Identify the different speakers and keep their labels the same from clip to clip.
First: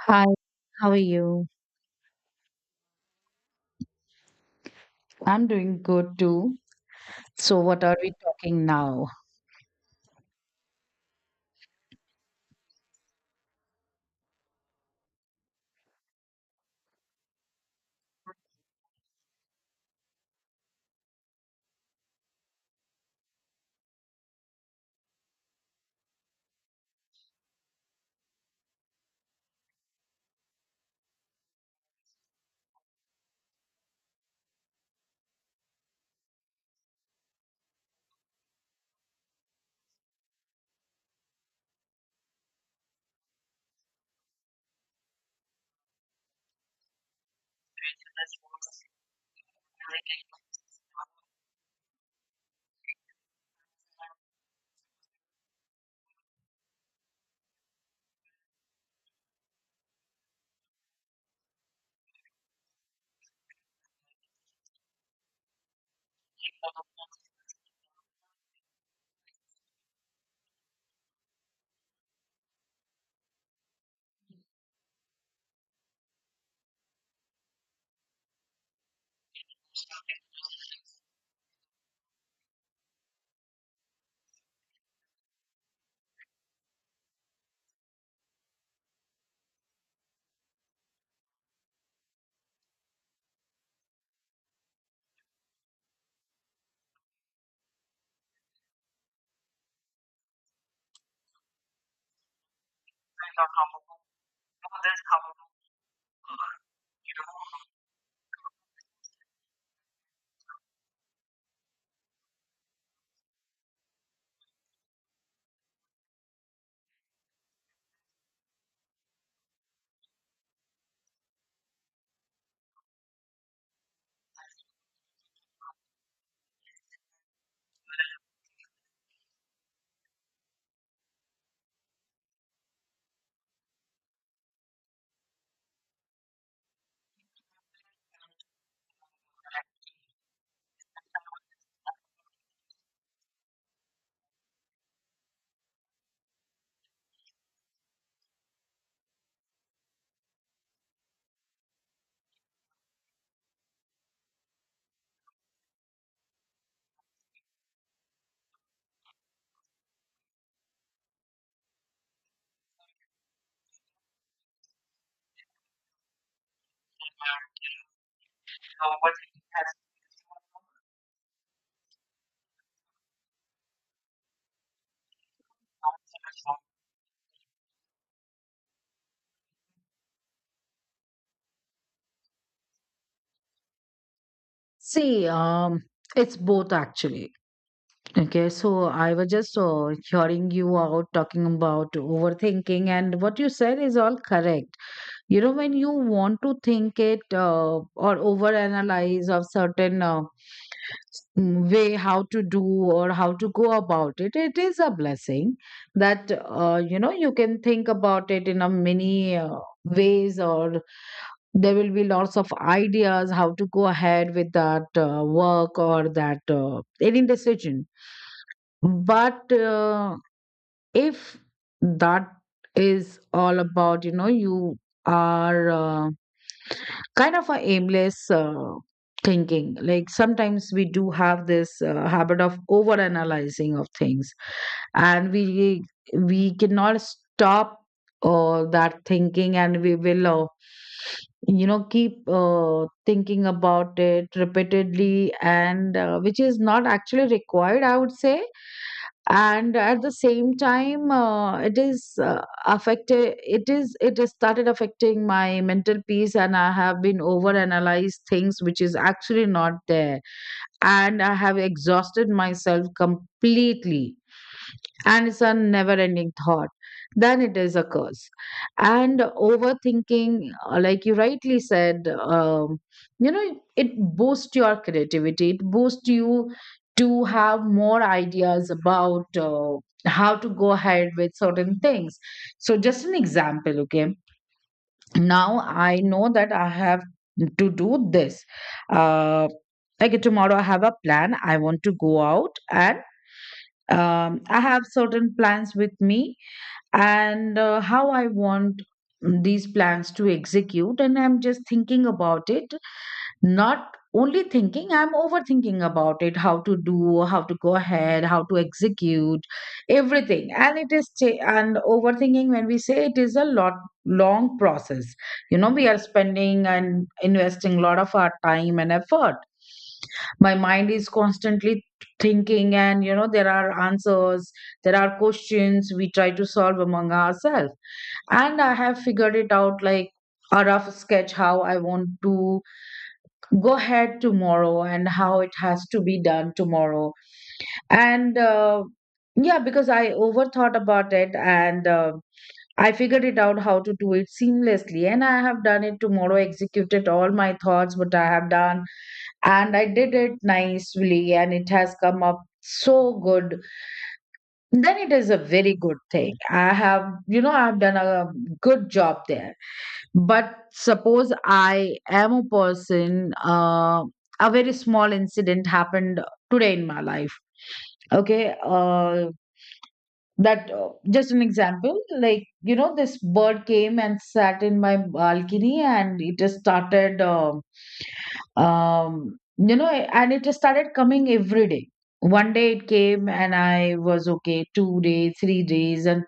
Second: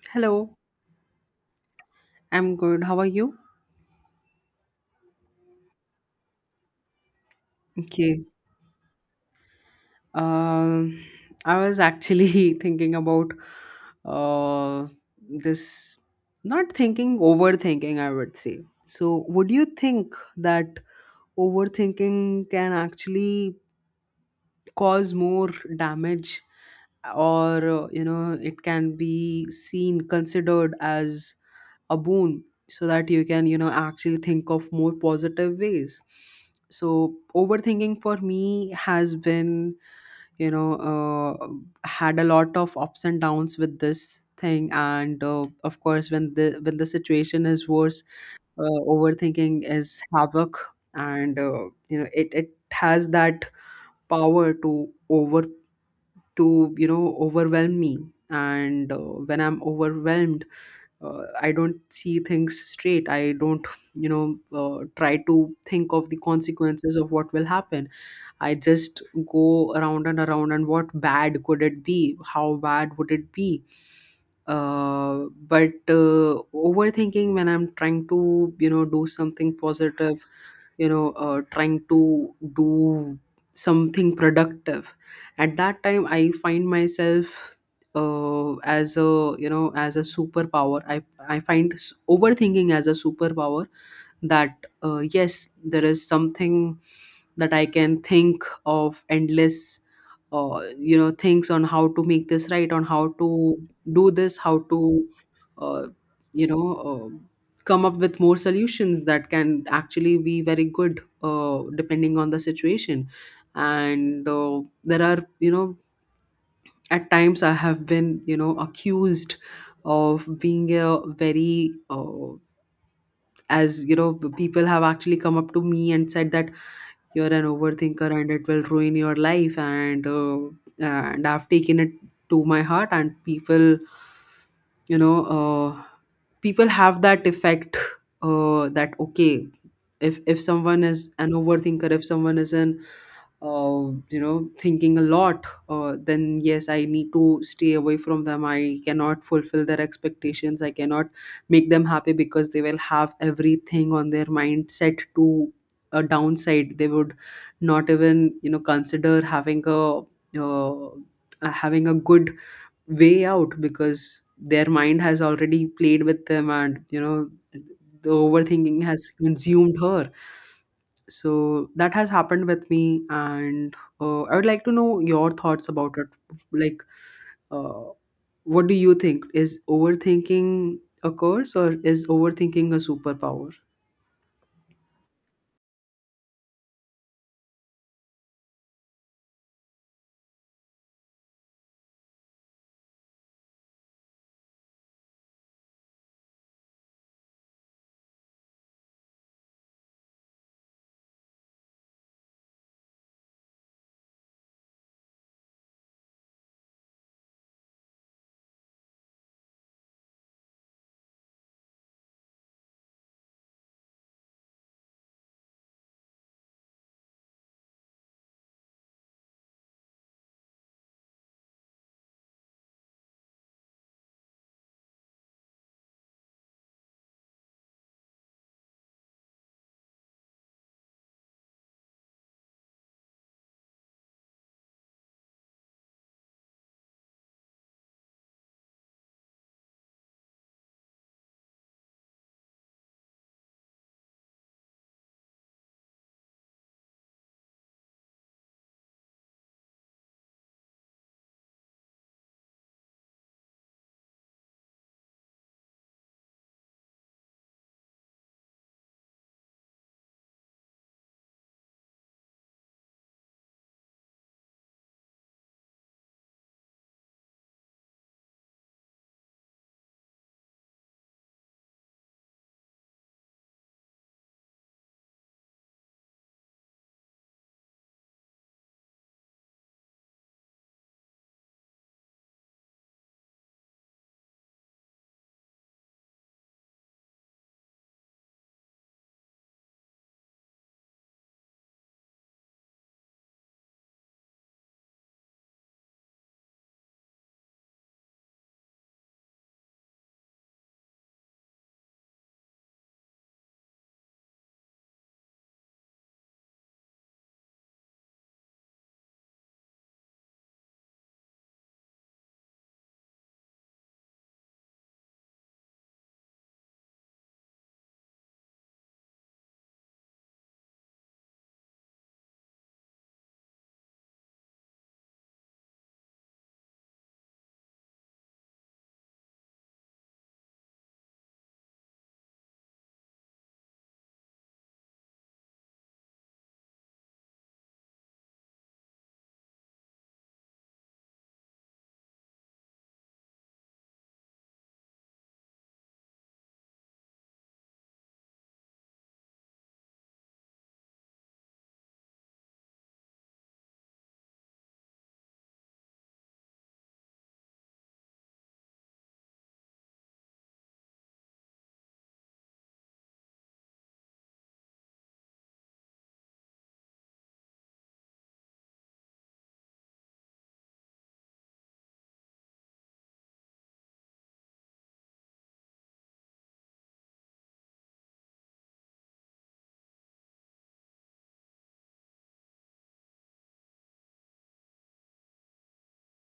Speaker 1: Hi,
Speaker 2: Hello,
Speaker 1: how are you?
Speaker 2: I'm good. How are you?
Speaker 1: I'm doing good too. So, what are we
Speaker 2: Okay.
Speaker 1: talking now?
Speaker 2: Um, I was actually thinking about uh, this, not thinking, overthinking, I would say. So, would you think that overthinking can actually cause more damage, or you know, it can be seen, considered as a boon so that you can you know actually think of more positive ways? So overthinking for me has been you know had a lot of ups and downs with this thing, and of course, when the situation is worse, overthinking is havoc. And you know, it has that power to over, to, you know, overwhelm me. And when I'm overwhelmed, I don't see things straight. I don't, you know, try to think of the consequences of what will happen. I just go around and around, and what bad could it be? How bad would it be? But overthinking when I'm trying to, you know, do something positive, you know, trying to do something productive, at that time I find myself as a, you know, as a superpower. I overthinking as a superpower, that yes, there is something that I can think of endless, you know, things on how to make this right, on how to do this, how to, uh, you know, come up with more solutions that can actually be very good, depending on the situation. And there are, you know, at times I have been, you know, accused of being a very, as you know, people have actually come up to me and said that you're an overthinker and it will ruin your life. And I've taken it to my heart, and people, you know, people have that effect, that okay, if someone is an overthinker, if someone is an, you know, thinking a lot, then yes, I need to stay away from them. I cannot fulfill their expectations. I cannot make them happy because they will have everything on their mind set to a downside. They would not even, you know, consider having a, uh, having a good way out, because their mind has already played with them, and you know, the overthinking has consumed her. So that has happened with me, and I would like to know your thoughts about it. Like, uh, what do you think? Is overthinking a curse, or is overthinking a superpower?
Speaker 1: See, it's both actually. Okay, so I was just hearing you out talking about overthinking, and what you said is all correct. You know, when you want to think it or overanalyze of certain way, how to do or how to go about it, it is a blessing. That you know you can think about it in a many ways, or there will be lots of ideas how to go ahead with that work or that any decision. But if that is all about, you know, you are kind of a aimless thinking. Like sometimes we do have this habit of over analyzing of things, and we cannot stop that thinking, and we will you know keep thinking about it repeatedly, and which is not actually required, I would say. And at the same time it is affected, it is it has started affecting my mental peace, and I have been over analyzed things which is actually not there, and I have exhausted myself completely, and it's a never ending thought. Then it is a curse. And overthinking, like you rightly said, you know, it boosts your creativity, it boosts you to have more ideas about how to go ahead with certain things. So, just an example, okay? Now I know that I have to do this. Uh, like tomorrow, I have a plan. I want to go out, and I have certain plans with me, and how I want these plans to execute. And I'm just thinking about it, not only thinking, I'm overthinking about it, how to do, how to go ahead, how to execute everything. And it is and overthinking, when we say, it is a lot, long process. You know, we are spending and investing a lot of our time and effort. My mind is constantly thinking, and you know there are answers, there are questions we try to solve among ourselves. And I have figured it out, like a rough sketch, how I want to go ahead tomorrow and how it has to be done tomorrow. And yeah, because I overthought about it, and I figured it out how to do it seamlessly, and I have done it tomorrow, executed all my thoughts what I have done, and I did it nicely, and it has come up so good. Then it is a very good thing. I have, you know, I have done a good job there. But suppose I am a person, a very small incident happened today in my life. Okay. That just an example, like, you know, this bird came and sat in my balcony, and it just started, you know, and it just started coming every day. One day it came, and I was okay, 2 days, 3 days, and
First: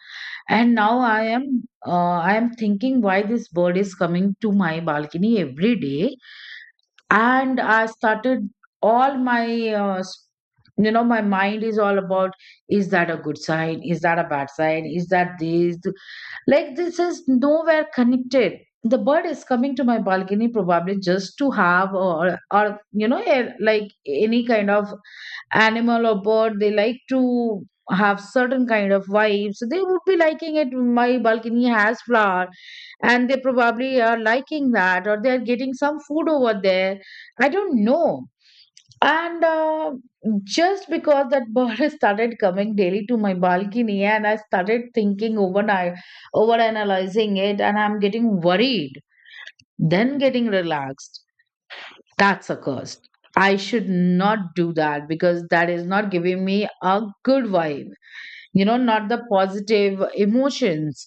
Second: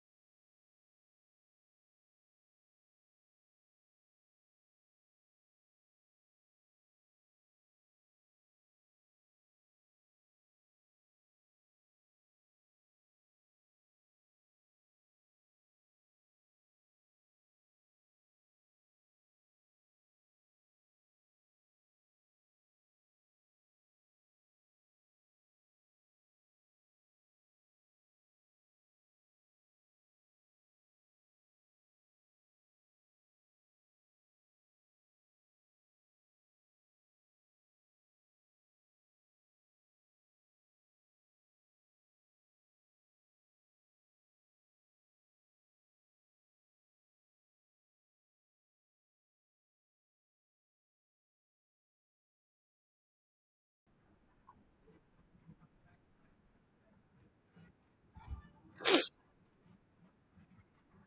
Speaker 1: and now I am I am thinking, why this bird is coming to my balcony every day. And I started all my you know, my mind is all about, is that a good sign? Is that a bad sign? Is that this? Like, this is nowhere connected. The bird is coming to my balcony probably just to have, or you know, like any kind of animal or bird, they like to have certain kind of vibes. So they would be liking it, my balcony has flower, and they probably are liking that, or they're getting some food over there, I don't know. And just because that bird has started coming daily to my balcony, and I started thinking overnight, over analyzing it, and I'm getting worried, then getting relaxed, that's a curse. I should not do that, because that is not giving me a good vibe, not the positive emotions.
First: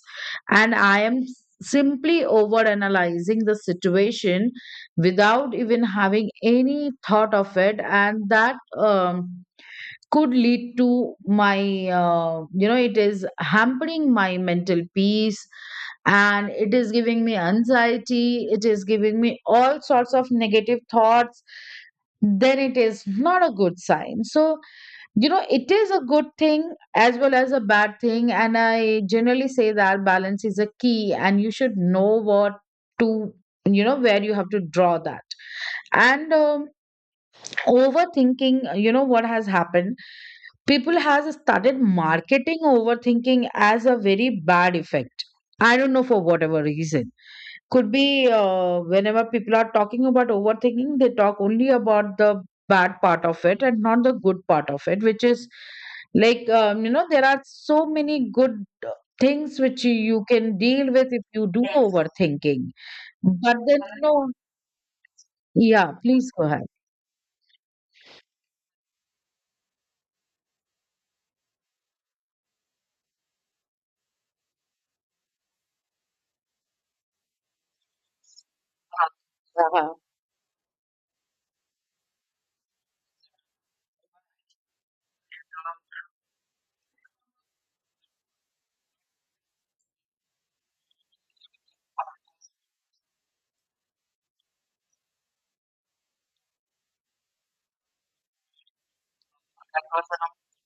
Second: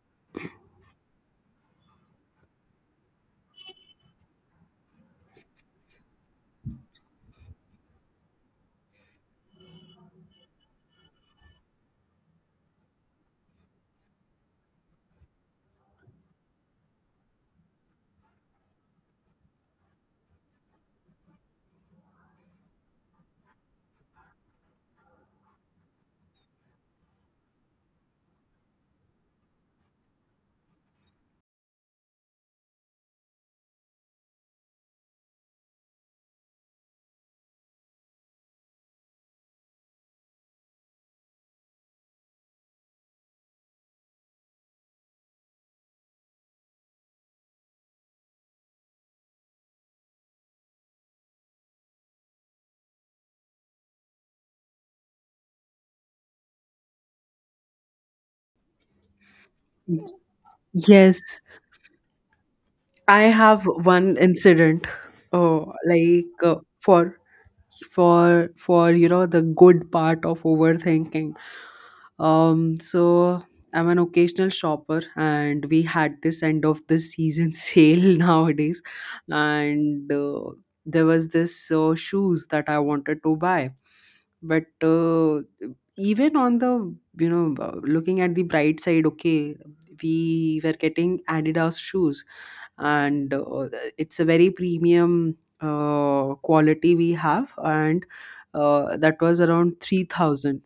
Speaker 1: And I am simply overanalyzing the situation without even having any thought of it. And that could lead to my, you know, it is hampering my mental peace, and it is giving me anxiety, it is giving me all sorts of negative thoughts. Then it is not a good sign. So you know it is a good thing as well as a bad thing, and I generally say that balance is a key, and you should know what to, you know, where you have to draw that. And overthinking, you know, what has happened, people has started marketing overthinking as a very bad effect. I don't know for whatever reason. Could be, whenever people are talking about overthinking, they talk only about the bad part of it and not the good part of it, which is like, you know, there are so many good uh, things which you can deal with if
Speaker 2: Yes,
Speaker 1: you do, yes, overthinking.
Speaker 2: I have
Speaker 1: But then, you
Speaker 2: one
Speaker 1: know,
Speaker 2: incident, uh,
Speaker 1: yeah, please
Speaker 2: like
Speaker 1: go
Speaker 2: uh,
Speaker 1: ahead.
Speaker 2: for for for you know, the good part of overthinking. So I'm an occasional shopper, and we had this end of the season sale nowadays,
Speaker 1: That was.
Speaker 2: and there was this shoes that I wanted to buy, but even on the, you know, looking at the bright side, okay, we were getting Adidas shoes, and it's a very premium quality we have, and that was around 3,000.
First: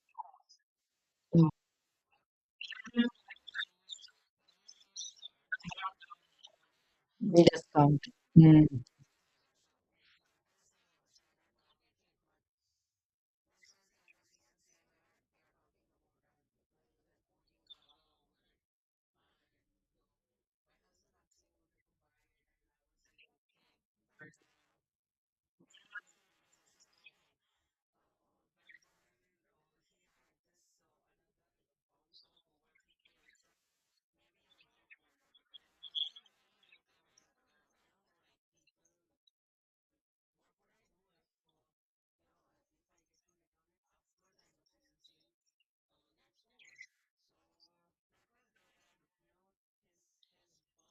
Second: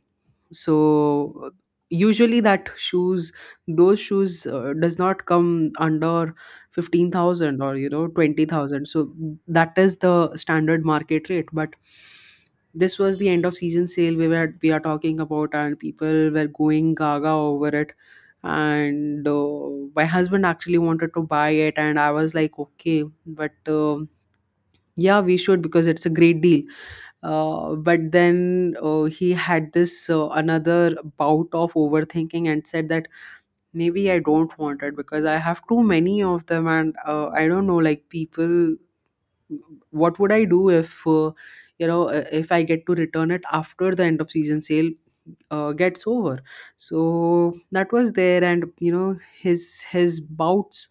Speaker 1: Mm,
Speaker 2: So usually that shoes those shoes does not come under 15,000 or you
Speaker 1: discount.
Speaker 2: know 20,000, so that is the standard market rate. But this was the end of season sale we were we are talking about, and people were going gaga over it. And my husband actually wanted to buy it, and I was like, okay, but yeah, we should, because it's a great deal. But then he had this another bout of overthinking and said that maybe I don't want it because I have too many of them, and I don't know, like people, what would I do if, you know, if I get to return it after the end of season sale gets over? So that was there, and you know, his bouts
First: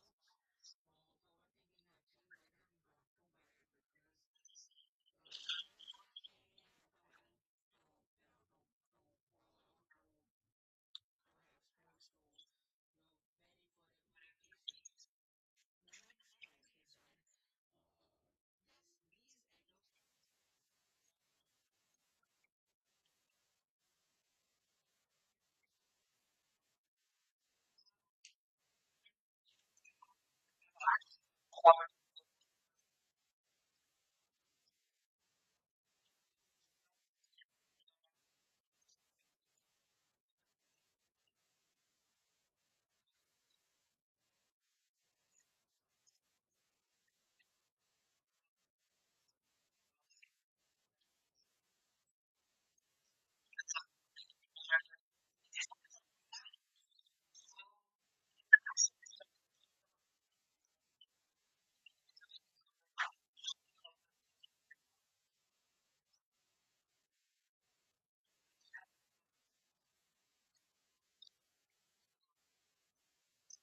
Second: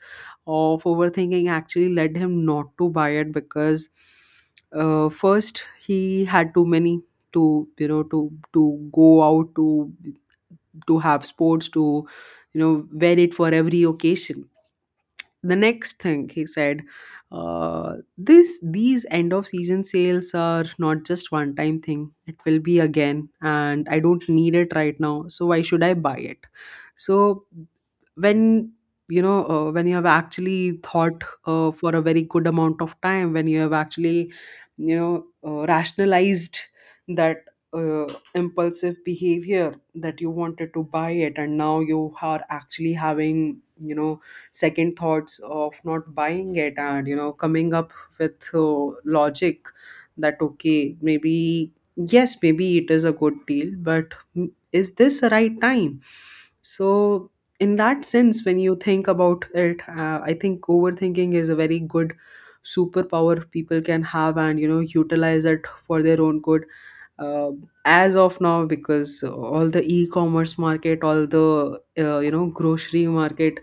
Speaker 2: of overthinking actually led him not to buy it, because first, he had too many to, you know, to go out, to have sports, to, you know, wear it for every occasion. The next thing he said, this these end of season sales are not just one time thing, it will be again, and I don't need it right now, so why should I buy it? So when, you know, when you have actually thought for
Speaker 1: Mm.
Speaker 2: a very good amount of time, when you have actually, you know, rationalized that uh, impulsive behavior, that you wanted to buy it, and now you are actually having, you know, second thoughts of not buying it, and you know, coming up with logic, that okay, maybe yes, maybe it is a good deal, but is this the right time? So in that sense, when you think about it, I think overthinking is a very good superpower people can have and you know, utilize it for their own good. uh, as of now, because all the e-commerce market, all the, you know, grocery market,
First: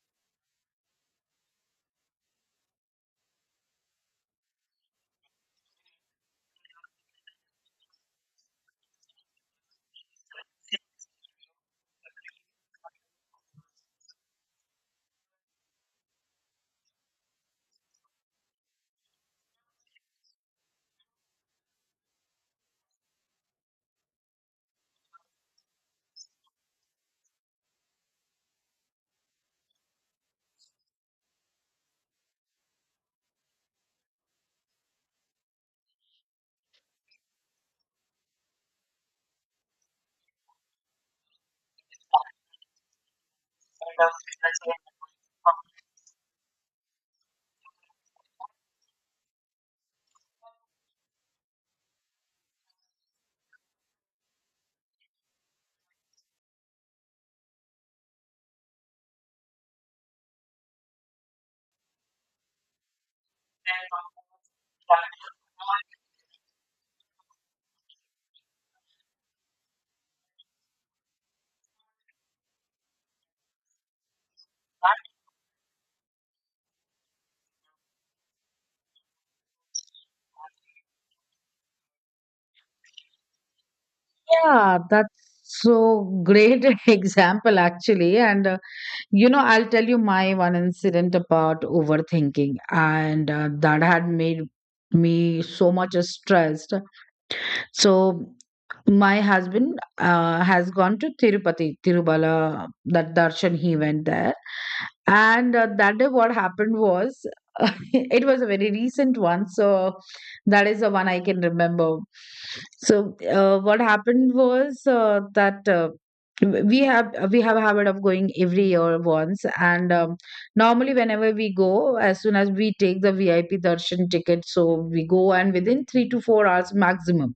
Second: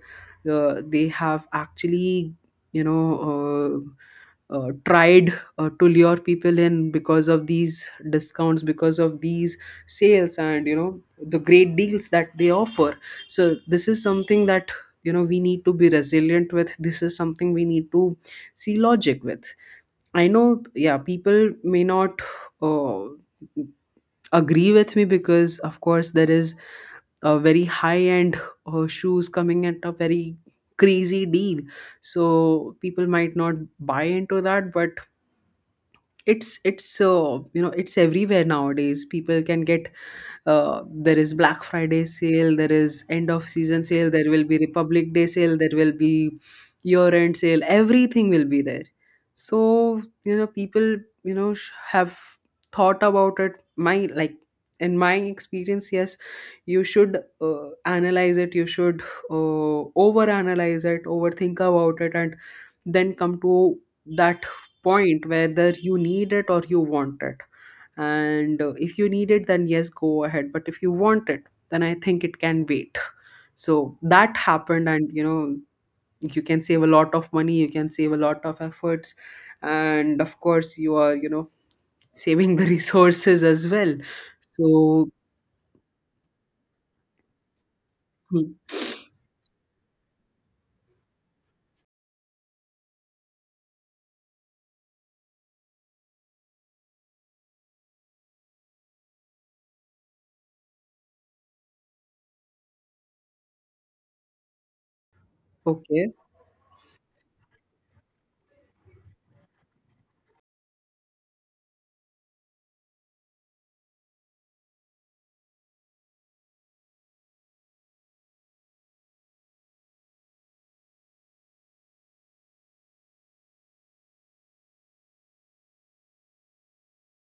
Speaker 2: they have actually, you know, tried to lure people in because of these discounts, because of these sales and you know, the great deals that they offer. So this is something that, you know, we need to be resilient with. This is something we need to see logic with. I know, yeah, people may not, uh, agree with me, because of course there is a very high end shoes coming at a very crazy deal. So people might not buy into that, but it's you know, it's everywhere nowadays. People can get, uh, there is Black Friday sale, there is end of season sale, there will be Republic Day sale, there will be year end sale, everything will be there. So you know, people, you know, have thought about it. My like, in my experience, yes, you should analyze it, you should uh, over analyze it, overthink about it, and then come to that point, whether you need it or you want it. And if you need it, then yes, go ahead. But if you want it, then I think it can wait. So that happened, and you know, you can save a lot of money, you can save a lot of efforts, and of course you are, you know, saving the resources as well.
Speaker 1: Yeah,
Speaker 2: So
Speaker 1: that's so great example actually. And
Speaker 2: hmm,
Speaker 1: you know, I'll tell you my one incident about overthinking, and that had made me so much stressed. So my husband has gone to Tirupati, Tirubala, that darshan, he went there. And that day,
Speaker 2: okay,
Speaker 1: what happened was, it was a very recent one. So that is the one I can remember. So what happened was that. We have a habit of going every year once, and normally whenever we go, as soon as we take the VIP darshan ticket, so we go, and within 3 to 4 hours maximum,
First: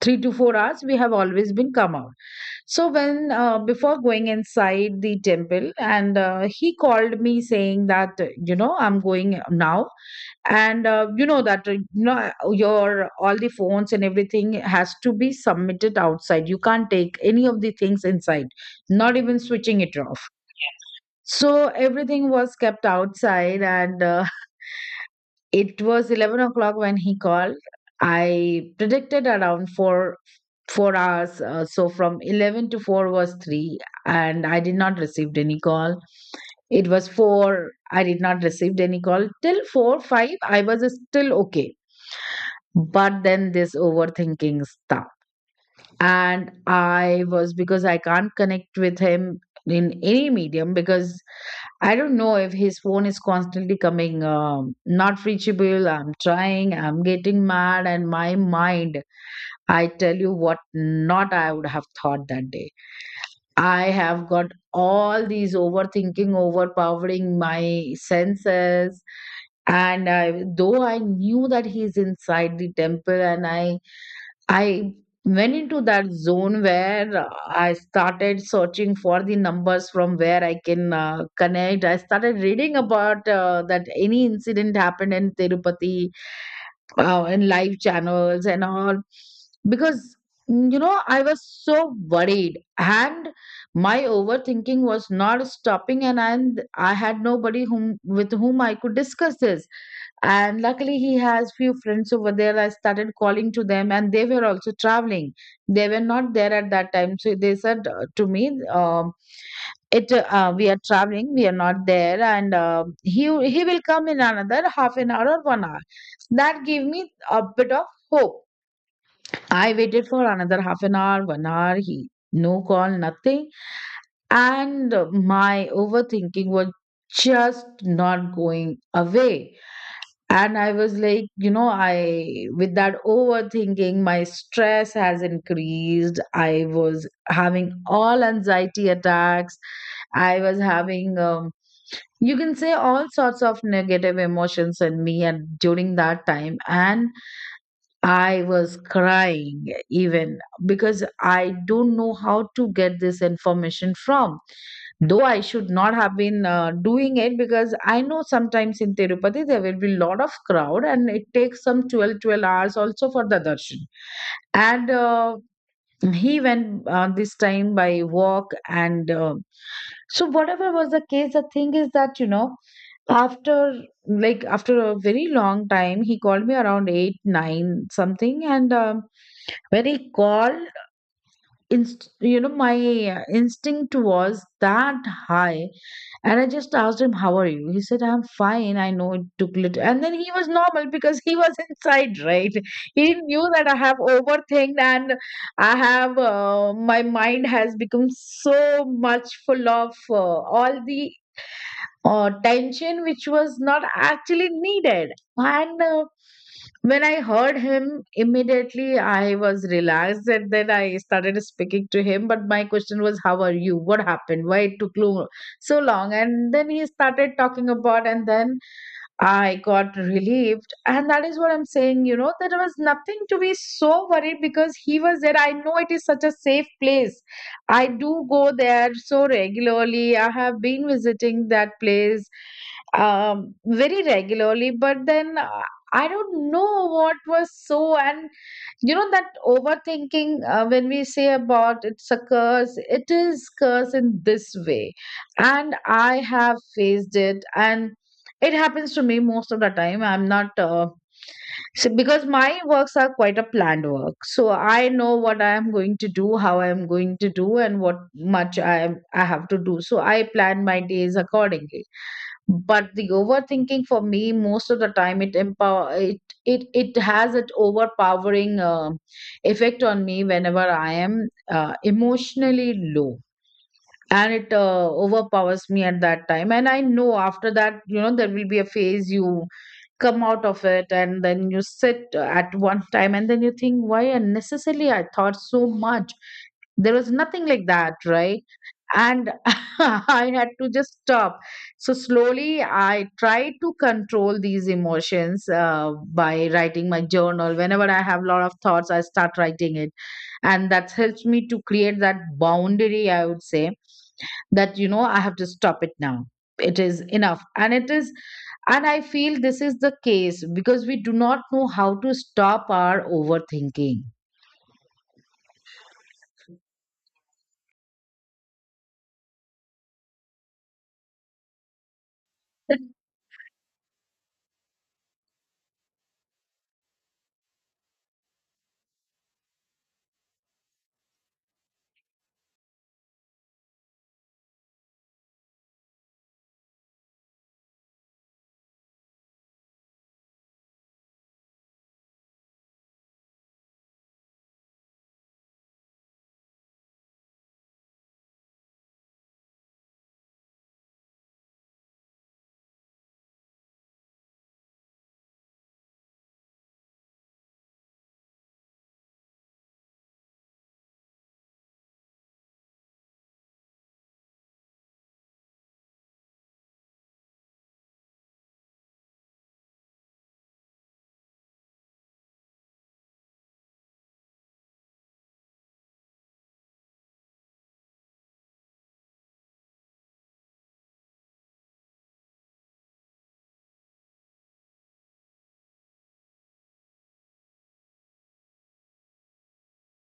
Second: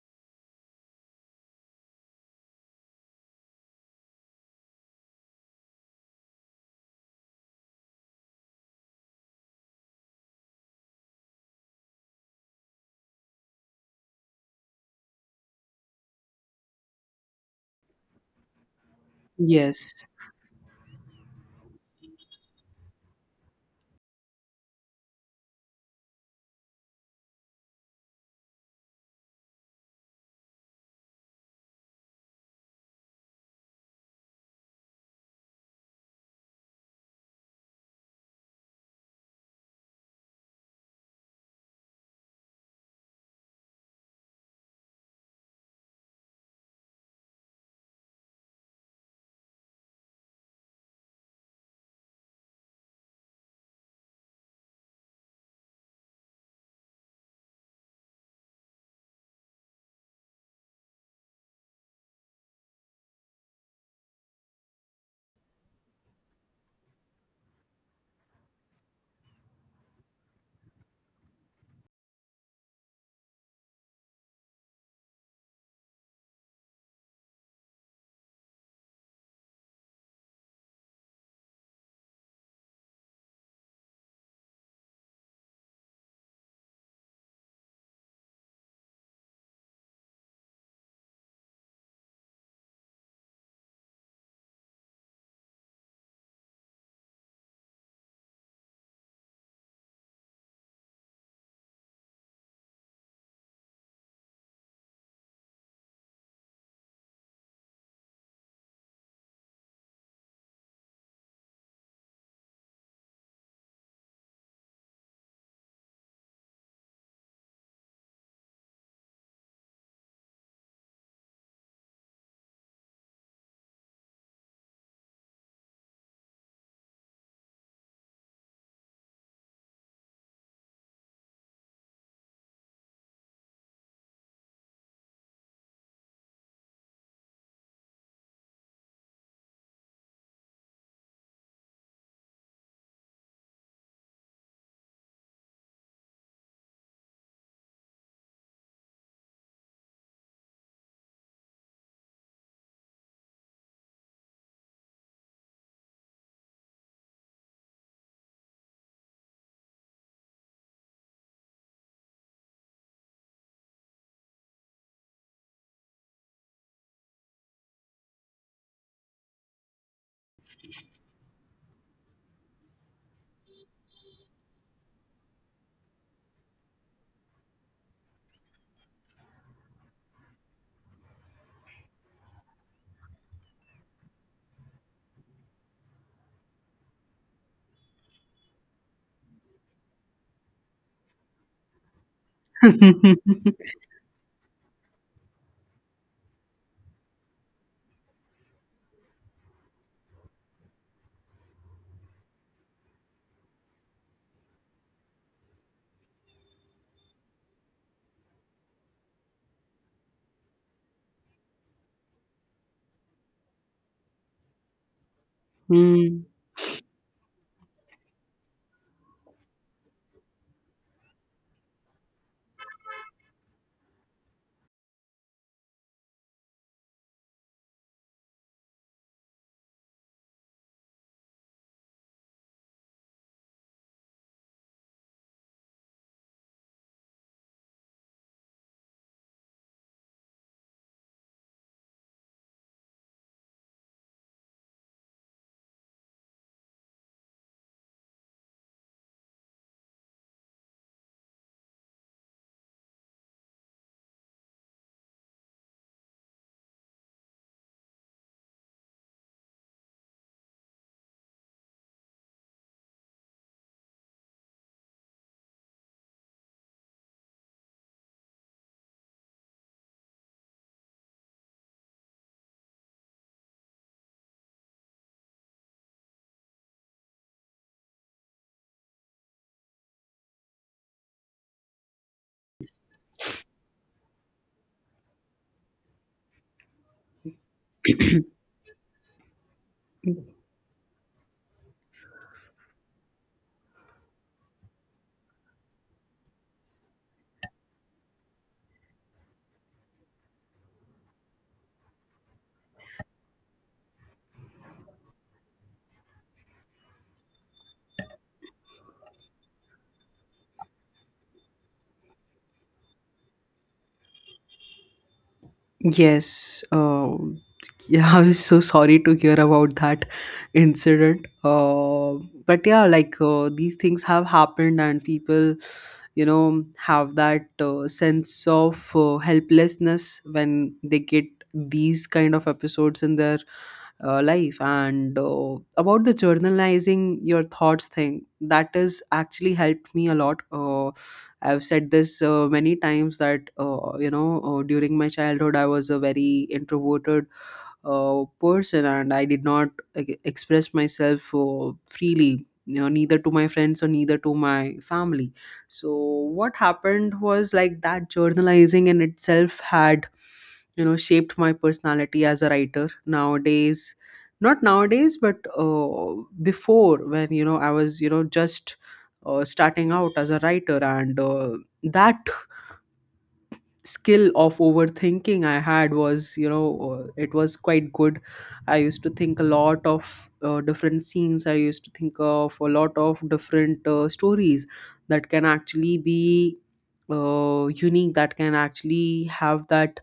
Speaker 1: 3 to 4 hours we have always been come out. So when, before going inside the temple, and he called me saying that, you know, I'm going now, and you know that, you know, your all the phones and everything has to be submitted outside, you can't take any of the things inside, not even switching it
Speaker 2: yes.
Speaker 1: off. So everything was kept outside, and it was 11 o'clock when he called. I predicted around 4 hours, so from 11 to 4 was 3, and I did not receive any call. It was 4, I did not receive any call till 4. 5, I was still okay. But then this overthinking stuff, and I was, because I can't connect with him in any medium, because I don't know, if his phone is constantly coming, not reachable. I'm trying, I'm getting mad, and my mind, I tell you what, not I would have thought that day. I have got all these overthinking, overpowering my senses. And I, though I knew that he's inside the temple, and I went into that zone where, I started searching for the numbers from where I can connect. I started reading about, that any incident happened in Tirupati, and live channels and all, because you know, I was so worried, and my overthinking was not stopping, and I had nobody, whom, with whom I could discuss this. And luckily he has few friends over there, I started calling to them, and they were also traveling, they were not there at that time. So they said, to me, um, it we are traveling, we are not there, and he will come in another half an hour or 1 hour. That gave me a bit of hope. I waited for another half an hour, 1 hour, he no call, nothing. And my overthinking was just not going away. And I was like, I, with that overthinking, my stress has increased. I was having all anxiety attacks. I was having, you can say, all sorts of negative emotions in me and during that time. And I was crying even, because I don't know how to get this information from. Though I should not have been doing it, because I know sometimes in Tirupati there will be lot of crowd, and it takes some twelve hours also for the darshan. And he went this time by walk, and so whatever was the case, the thing is that, you know, after, like after a very long time he called me around 8 9 something, and when he called, you know, my instinct was that high. And I just asked him, how are you? He said, I'm fine. I know it took little. And then he was normal, because he was inside, right? He knew that I have overthinked, and I have, my mind has become so much full of all the tension which was not actually needed. And when I heard him, immediately I was relaxed, and then I started speaking to him. But my question was, how are you? What happened? Why it took so long?
Speaker 2: Hmm.
Speaker 1: And then he started talking about, and then I got relieved. And that is what I'm saying, you know, there was nothing to be so worried because he was there. I know it is such a safe place. I do go there so regularly. I have been visiting that place very regularly, but then I don't know what was so. And you know that overthinking when we say about it's a curse, it is curse in this way, and I have faced it. And it happens to me most of the time. I'm not so, because my works are quite a planned work, so I know what I am going to do, how I am going to do, and what much I have to do. So I plan my days accordingly. But the overthinking for me most of the time, it empower it it, it has an overpowering effect on me whenever I am emotionally low, and it overpowers me at that time. And I know after that, you know, there will be a phase, you come out of it, and then you sit at one time and then you think, why unnecessarily I thought so much? There was nothing like that, right? And I had to just stop. So slowly I try to control these emotions by writing my journal. Whenever I have a lot of thoughts, I start writing it, and that helps me to create that boundary, I would say, that, you know, I have to stop it now, it is enough. And it is, and I feel this is the case because we do not know how to stop our overthinking
Speaker 2: Yes, yeah, I'm so sorry to hear about that incident. But yeah, like these things have happened, and people, you know, have that sense of helplessness when they get these kind of episodes in their life. And about the journalizing your thoughts thing, that has actually helped me a lot. I've said this many times that, you know, during my childhood I was a very introverted person, and I did not, like, express myself freely, you know, neither to my friends or neither to my family. So what happened was, like, that journalizing in itself had, you know, shaped my personality as a writer nowadays. Not nowadays, but before, when, you know, I was, you know, just starting out as a writer, and that skill of overthinking I had was, you know, it was quite good. I used to think a lot of different scenes, I used to think of a lot of different stories that can actually be unique, that can actually have that,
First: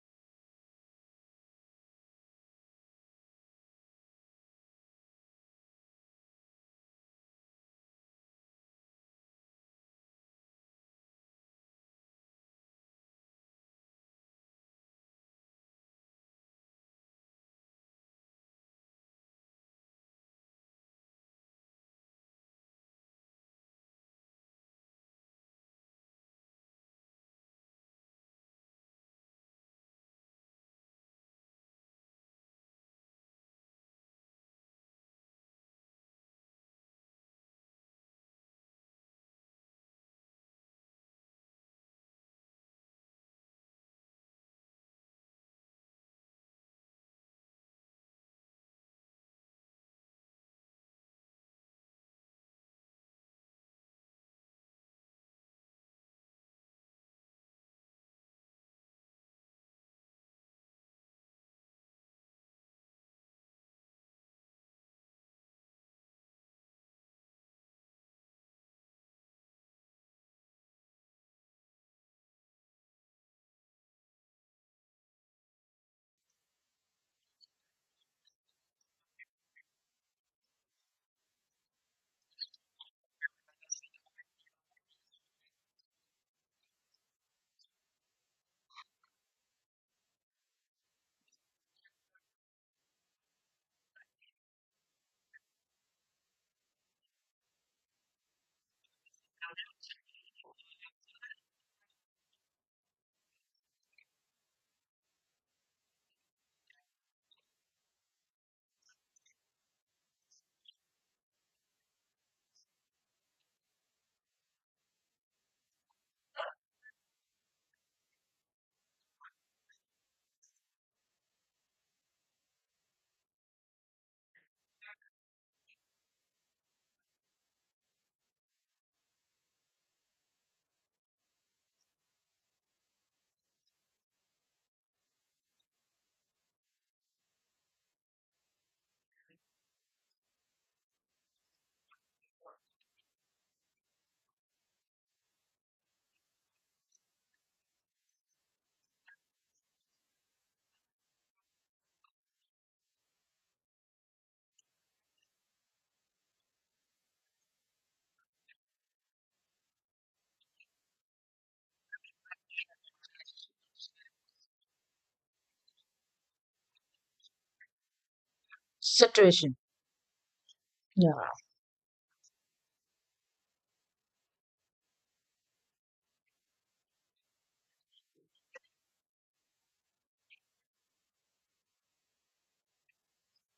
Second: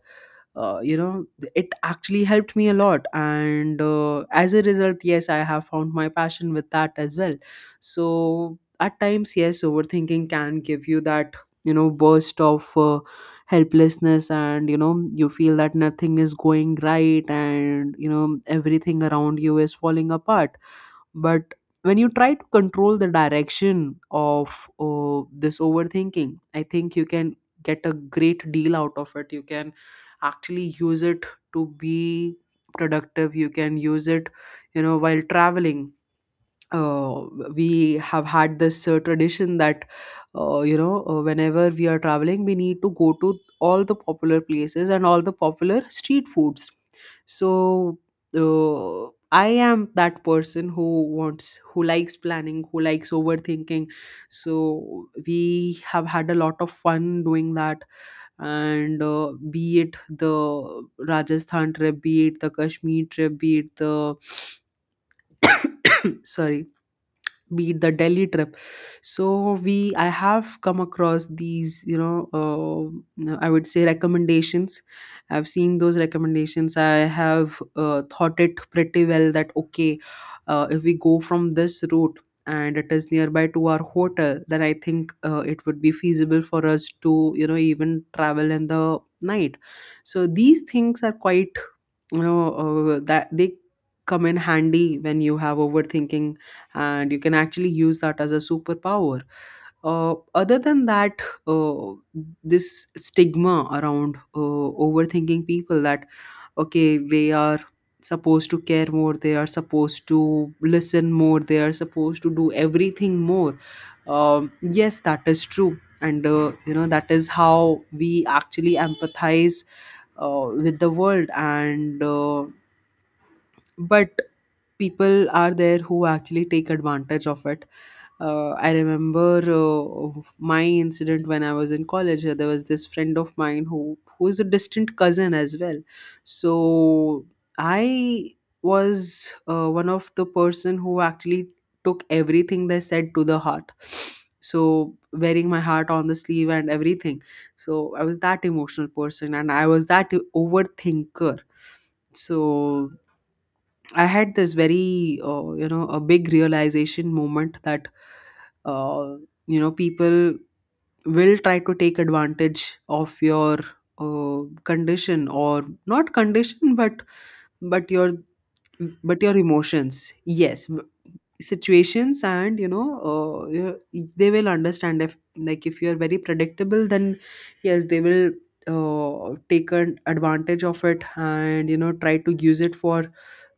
Speaker 2: you know, it actually helped me a lot. And as a result, yes, I have found my passion with that as well. So at times, yes, overthinking can give you that, you know, burst of helplessness, and you know, you feel that nothing is going right, and you know, everything around you is falling apart. But when you try to control the direction of this overthinking, I think you can get a great deal out of it. You can actually use it to be productive. You can use it, you know, while traveling. uh, we have had this tradition that, you know, whenever we are traveling, we need to go to all the popular places and all the popular street foods. So uh, I am that person who wants, who likes planning, who likes overthinking. So we have had a lot of fun doing that. And be it the Rajasthan trip, be it the Kashmir trip, be it the sorry, be it the Delhi trip. So we I have come across these, you know, I would say recommendations. I've seen those recommendations. I have thought it pretty well, that okay, if we go from this route and it is nearby to our hotel, then I think it would be feasible for us to, you know, even travel in the night. So these things are quite, you know, that they come in handy when you have overthinking, and you can actually use that as a superpower. Other than that, uh, this stigma around overthinking people that okay, they are supposed to care more, they are supposed to listen more, they are supposed to do everything more. um, yes, that is true, and you know, that is how we actually empathize with the world, and but people are there who actually take advantage of it. I remember my incident when I was in college. There was this friend of mine who is a distant cousin as well. So I was one of the person who actually took everything they said to the heart. So wearing my heart on the sleeve and everything. So I was that emotional person, and I was that overthinker. So I had this very, a big realization moment that, uh, you know, people will try to take advantage of your condition, or not condition, but but your but your
Speaker 1: situation.
Speaker 2: emotions. Yes,
Speaker 1: Yeah,
Speaker 2: situations, and you know, they will understand if, like, if you are very predictable, then yes, they will take an advantage of it, and you know, try to use it for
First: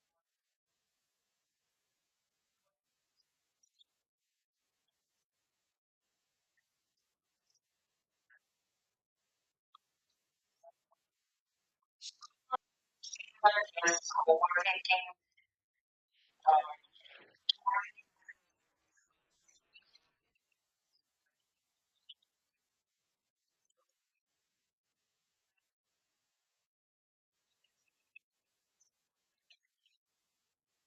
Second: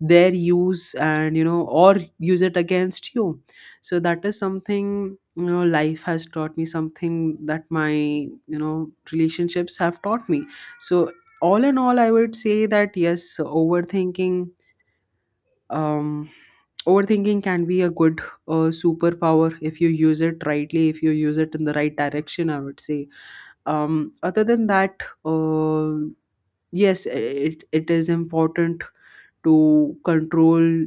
Speaker 2: their use, and you know, or use it against you. So that is something, you know, life has taught me something, that my, you know, relationships have taught me. So all in all, I would say that yes, overthinking, um, overthinking can be a good superpower if you use it rightly, if you use it in the right direction, I would say. Other than that, yes, it is important to control,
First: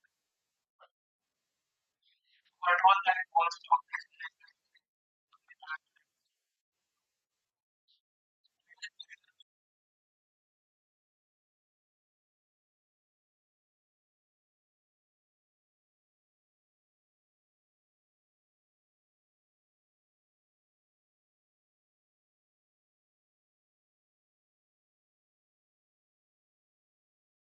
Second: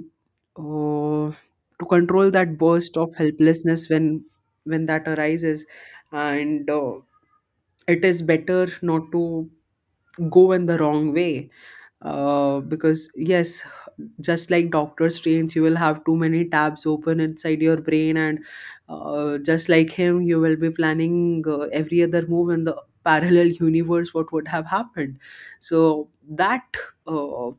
Speaker 2: uh, to control that burst of helplessness when that arises. And it is better not to go in the wrong way, because yes, just like Doctor Strange, you will have too many tabs open inside your brain, and just like him, you will be planning every other move in the parallel universe what would have happened. So that uh,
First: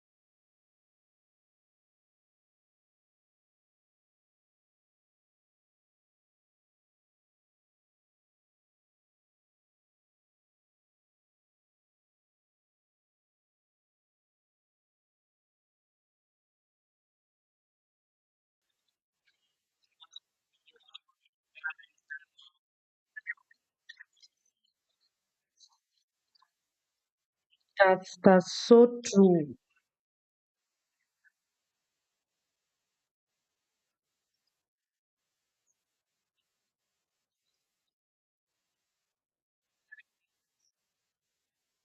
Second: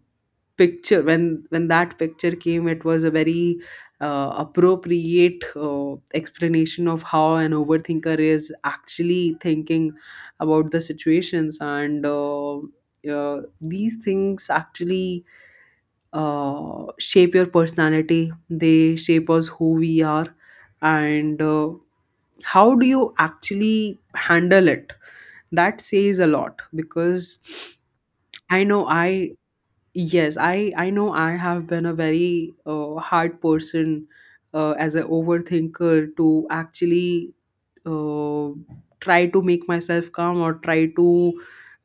Speaker 2: picture, when that picture came, it was a very appropriate explanation of how an overthinker is actually thinking about the situations. And these things actually shape your personality, they shape us who we are. And how do you actually handle it, that says a lot. Because
Speaker 1: that's
Speaker 2: i know
Speaker 1: so
Speaker 2: i
Speaker 1: true.
Speaker 2: Yes, I know I have been a very hard person as an overthinker, to actually uh, try to make myself calm, or try to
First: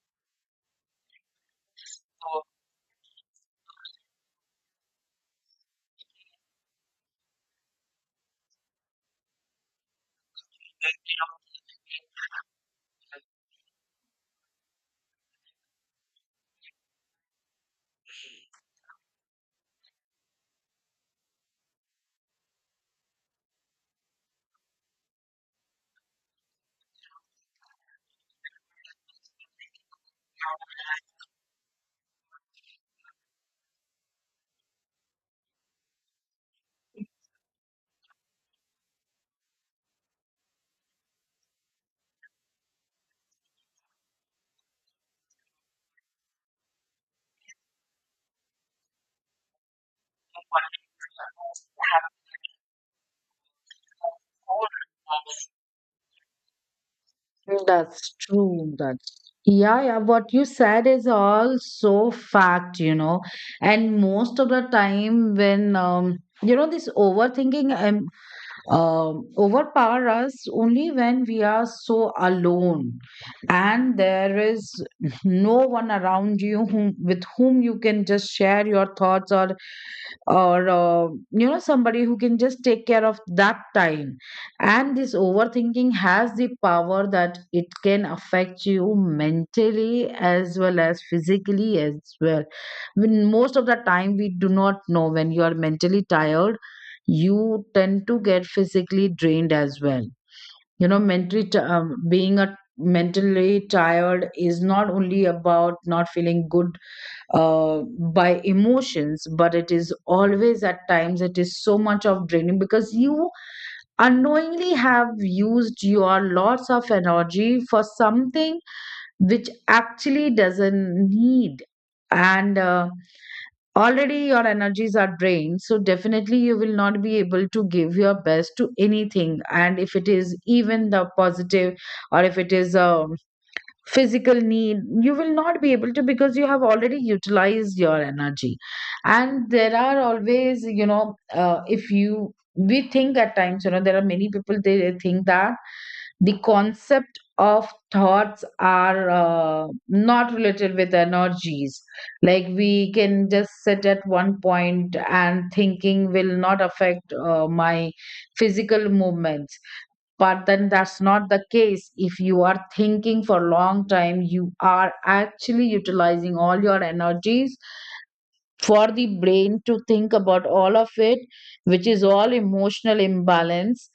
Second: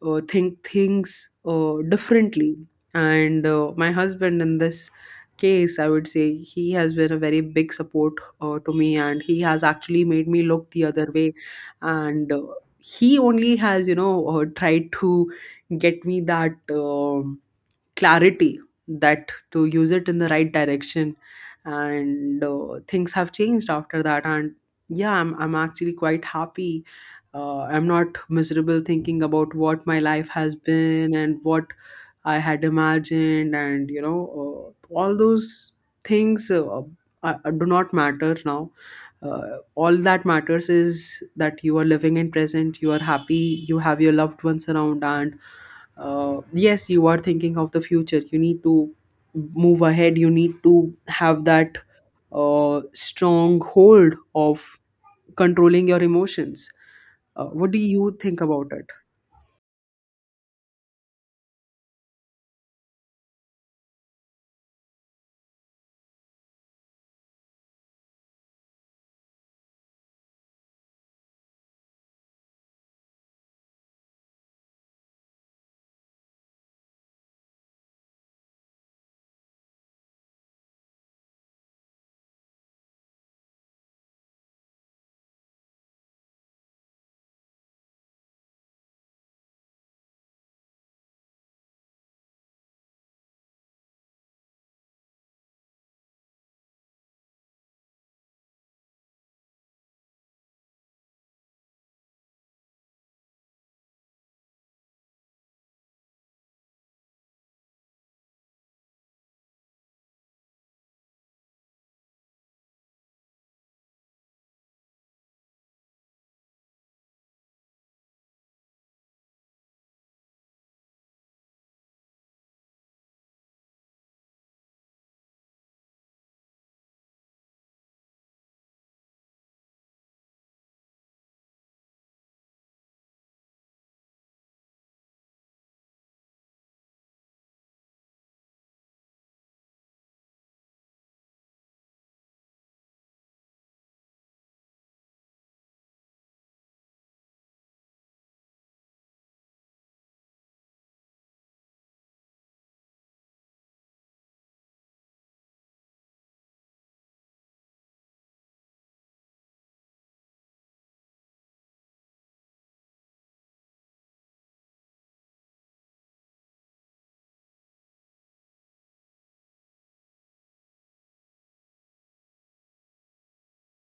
Speaker 2: think things differently. And my husband, in this case, I would say he has been a very big support to me, and he has actually made me look the other way. And he only has, you know, tried to get me that clarity, that to use it in the right direction. And things have changed after that. And yeah, I'm actually quite happy. I'm not miserable thinking about what my life has been and what I had imagined, and you know, all those things do not matter now. All that matters is that you are living in present, you are happy, you have your loved ones around. And yes, you are thinking of the future, you need to move ahead, you need to have that strong hold of controlling your emotions. What do you
Speaker 1: That's
Speaker 2: think about
Speaker 1: true.
Speaker 2: it?
Speaker 1: That's, yeah, yeah, what you said is all so fact, you know. And most of the time when you know this overthinking overpower us only when we are so alone, and there is no one around you whom, with whom you can just share your thoughts, or you know, somebody who can just take care of that time. And this overthinking has the power that it can affect you mentally as well as physically as well. When most of the time we do not know, when you are mentally tired, you tend to get physically drained as well. You know, being a mentally tired is not only about not feeling good uh, by emotions, but it is always, at times it is so much of draining because you unknowingly have used your lots of energy for something which actually doesn't need. And already your energies are drained, so definitely you will not be able to give your best to anything. And if it is even the positive or if it is a physical need, you will not be able to, because you have already utilized your energy. And there are always, you know, if you we think at times, you know, there are many people, they think that the concept of thoughts are not related with energies, like we can just sit at one point and thinking will not affect my physical movements. But then that's not the case. If you are thinking for long time, you are actually utilizing all your energies for the brain to think about all of it, which is all emotional imbalance.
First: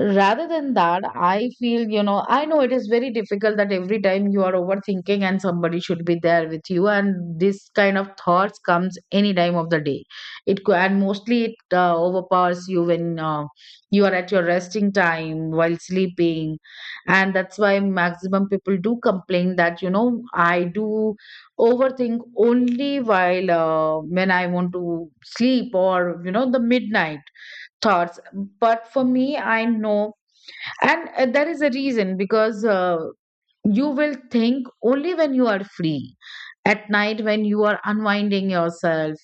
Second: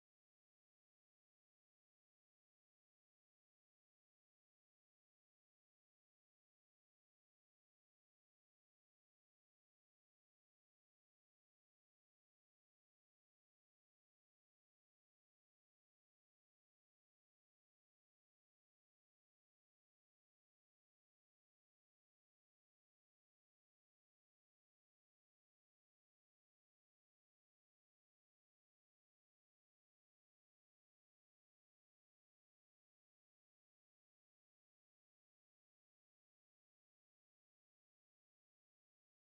Speaker 1: Rather than that, I feel, you know, I know it is very difficult that every time you are overthinking and somebody should be there with you, and this kind of thoughts comes any time of the day. And mostly it overpowers you when you are at your resting time while sleeping, and that's why maximum people do complain that, you know, I do overthink only while when I want to sleep, or you know, the midnight thoughts. But for me, I know, and there is a reason, because you will think only when you are free, at night when you are unwinding yourself.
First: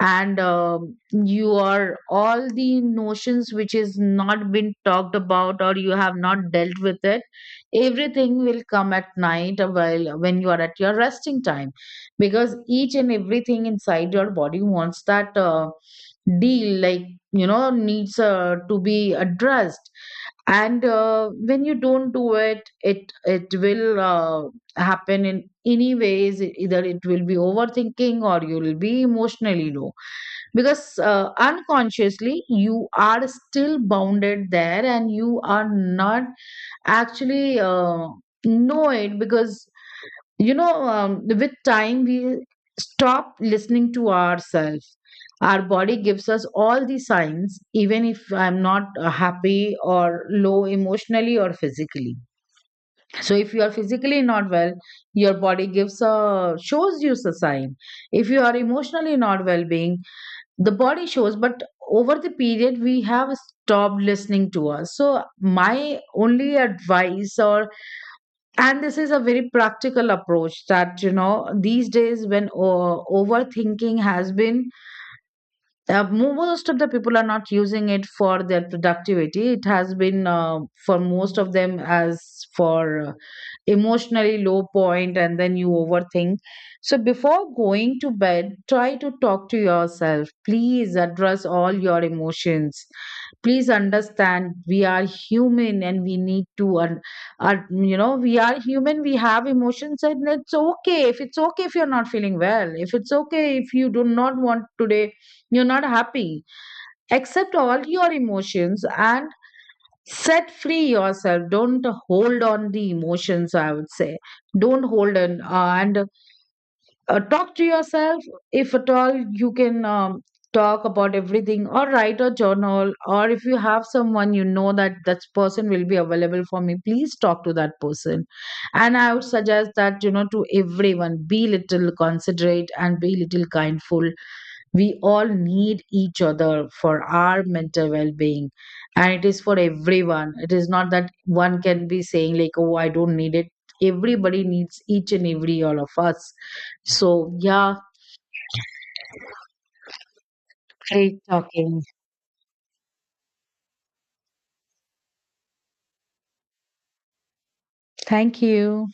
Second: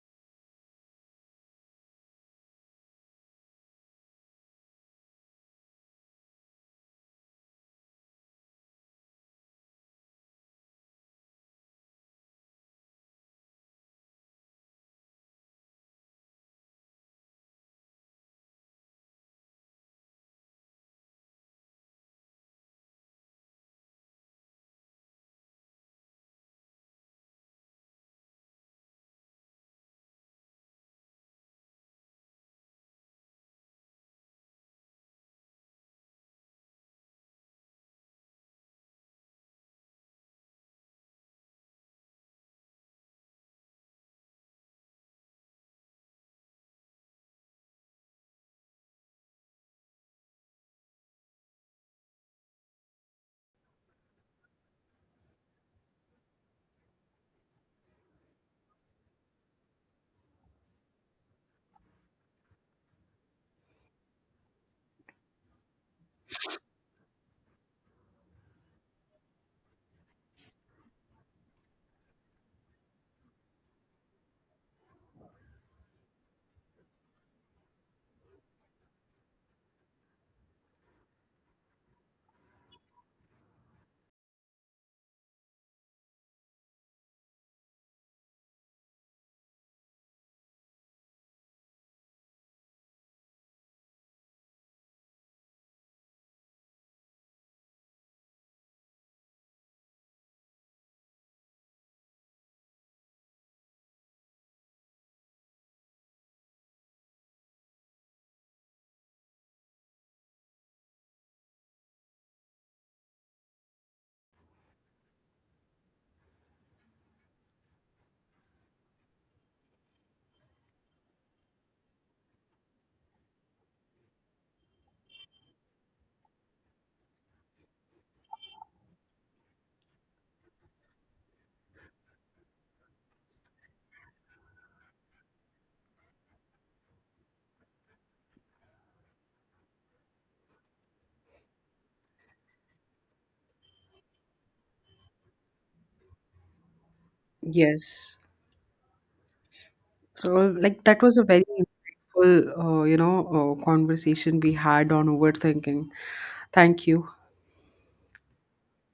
Speaker 1: And you are, all the notions which is not been talked about or you have not dealt with it, everything will come at night while when you are at your resting time, because each and everything inside your body wants that deal, like, you know, needs to be addressed. And when you don't do it, it will happen in any ways. Either it will be overthinking or you'll be emotionally low, because unconsciously you are still bounded there, and you are not actually know it, because you know, with time we stop listening to ourselves. Our body gives us all the signs, even if I'm not happy or low, emotionally or physically. So if you are physically not well, your body gives a shows you a sign. If you are emotionally not well being, the body shows. But over the period we have stopped listening to us. So my only advice, or, and this is a very practical approach, that, you know, these days when overthinking has been most of the people are not using it for their productivity. It has been for most of them as, for emotionally low point, and then you overthink. So before going to bed, try to talk to yourself. Please address all your emotions. Please understand we are human and we need to you know, we are human, we have emotions, and it's okay, if it's okay if you're not feeling well, if it's okay if you do not want today, you're not happy. Accept all your emotions and set free yourself. Don't hold on the emotions, I would say. Don't hold on, and talk to yourself. If at all you can talk about everything or write a journal, or if you have someone, you know, that that person will be available for me, please talk to that person. And I would suggest that, you know, to everyone, be little considerate and be little kindful. We all need each other for our mental well-being, and it is for everyone. It is not that one can be saying like, oh, I don't need it. Everybody needs, each and every, all of us. So yeah.
Speaker 2: Yes, so like, that was
Speaker 1: Great
Speaker 2: a very
Speaker 1: talking.
Speaker 2: insightful you know, conversation we had on overthinking. Thank you.
Speaker 1: Thank you.